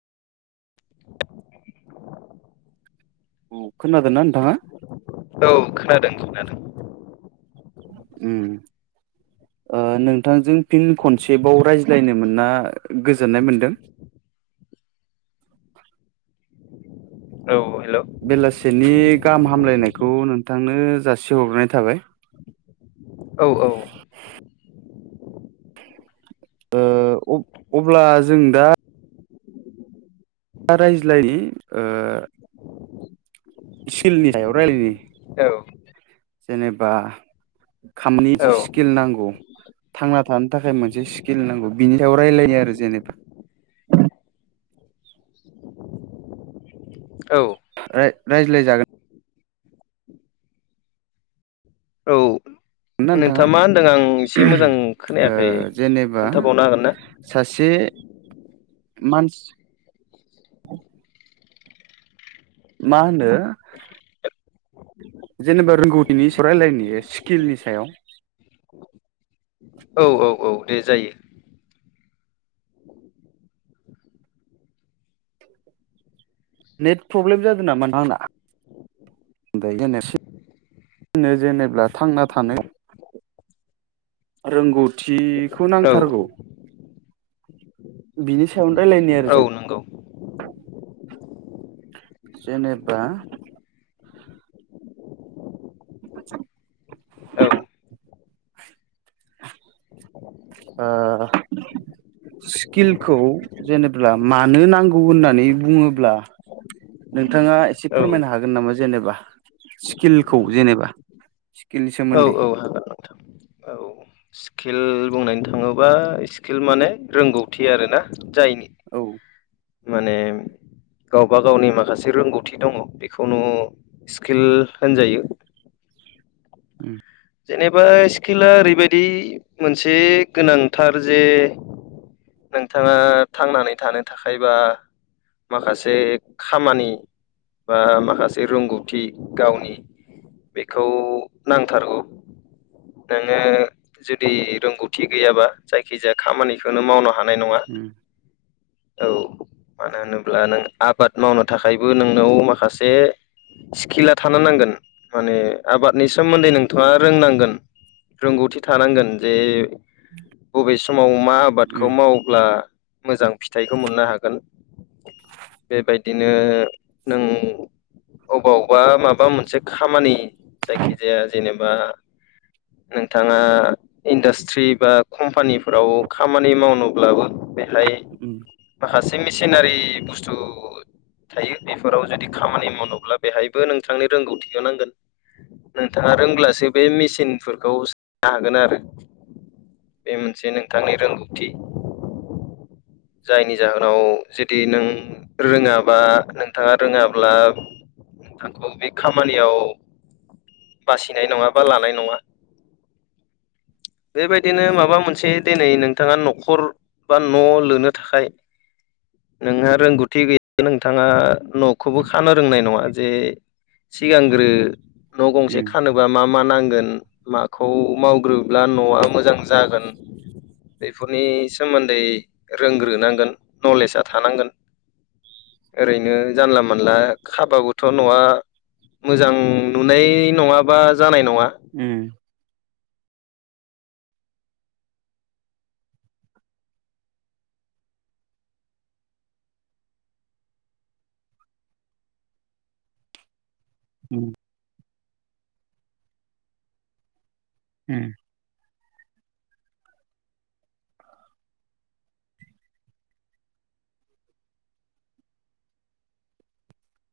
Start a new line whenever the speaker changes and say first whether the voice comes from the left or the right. right: औ खोनादों ना नोंथाङा
left: औ खोनादों खोनादों
right: अम ओ नोंथांजों फिन खनसेबाव रायज्लायनो मोनना गोजोननाय मोनदों।
left: औ हेलौ
right: बेलासिनि गाहाम हामलायनायखौ नोंथांनो जासिहरनाय थाबाय।
left: औ औ
right: ओ अ-अब्ला जों दा खोला रायज्लायनि ओ सिलनि सायाव रायलायनि
left: औ
right: जेनेबा खामनि स्किल नांगौ थांना थानो थाखाय मोनसे स्किल नांगौ बिनि सायाव रायलायनो आरो जेनेबा
left: औ
right: ओ रायज्लाय जागोन।
left: औ नोंथाङा मा होन्दों आं एसे मोजां
right: ओ
left: खोनायाखै
right: जेनेबा
left: खोन्थाबावनो हागोनना।
right: सासे मान मा होनदो जेनेबा रोंगौथिनि सायाव रायलायनाय स्किलनि सायाव
left: औ औ औ औ दे जायो
right: नेट प्रब्लेम जादों नामा आंना ओमफ्राय ज जेनेबा थांना थानो रोंगौथिखौ
left: औ
right: नांथारगौ बिनि सायावनो राय्लायनो आरो
left: औ
right: जों
left: नंगौ
right: जेनेबा [inaudible]
left: औ
right: अ स्किलखौ जेनेबा मानो नांगौ होननानै बुङोब्ला नोंथाङा एसे
left: औ
right: फोरमायनो हागोन नामा जेनेबा स्किलखौ जेनेबा सिक्लिनि सोमो
left: औ औ हागोन नोंथां स्किल बुं थाङोबा स्किल माने रोंगौथि आरोना जायनि
right: औ
left: माने गावबा गावनि माखासे रोंगौथि दङ बेखौनो स्किल होनजायो
right: उम
left: जेनेबा स्किला ओरैबायदि मोनसे गोनांथार जे नोंथाङा थांनानै थानो थाखायबा माखासे खामानि बा माखासे रोंगौथि गावनि बेखौ नांथारगौ नोङो जुदि रोंगौथि गैयाबा जायखिजाया खामानिखौनो मावनो हानाय नङा
right: उम
left: औ मानो होनोब्ला नों आबाद मावनो थाखायबो नोंनाव माखासे स्किला थानो नांगोन माने आबादनि सोमोन्दै नों थांआ रोंनांगोन रोंगौथि थानांगोन जे बबे समाव मा आबादखौ मावो अब्ला मोजां फिथाइखौ मोननो हागोन बेबायदिनो नों अबावबा माबा मोनसे खामानि जायखिजाया जेनेबा नोंथाङा इन्डास्ट्रि बा कम्पानिफोराव खामानि मावनोब्लाबो बेहाय
right: उम
left: माखासे मेसिनारि बुस्थु थायो बेफोराव जुदि खामानि मावनोब्ला बेहायबो नोंथांनि रोंगौथिखौ नांगोन दा रोंब्लासो बे मेसिनफोरखौ सनो हागोन आरो बे मोनसे नोंथांनि रोंगौथि जायनि जाहोनाव जुदि नों रोङाबा नोंथाङा रोङाब्ला नोंथांखौ बे खामानियाव बासिनाय नङा बा लानाय नङा
right: [inaudible]
left: बेबायदिनो माबा मोनसे दिनै नोंथाङा न'खर बा न' लुनो थाखाय नोंहा रोंगौथि गैय नोंथाङा न'खौबो खानो रोंनाय नङा जे सिगांग्रो न' गंसे
right: उम
left: लुबा मा मा नांगोन माखौ मावग्रोब्ला न'आ मोजां जागोन बेफोरनि सोमोन्दै रोंग्रोनांगोन नलेजआ थानांगोन ओरैनो जानला मोनला खाबागोथ' न'आ मोजां नुनाय नङाबा जानाय नङा
right: उम उम उम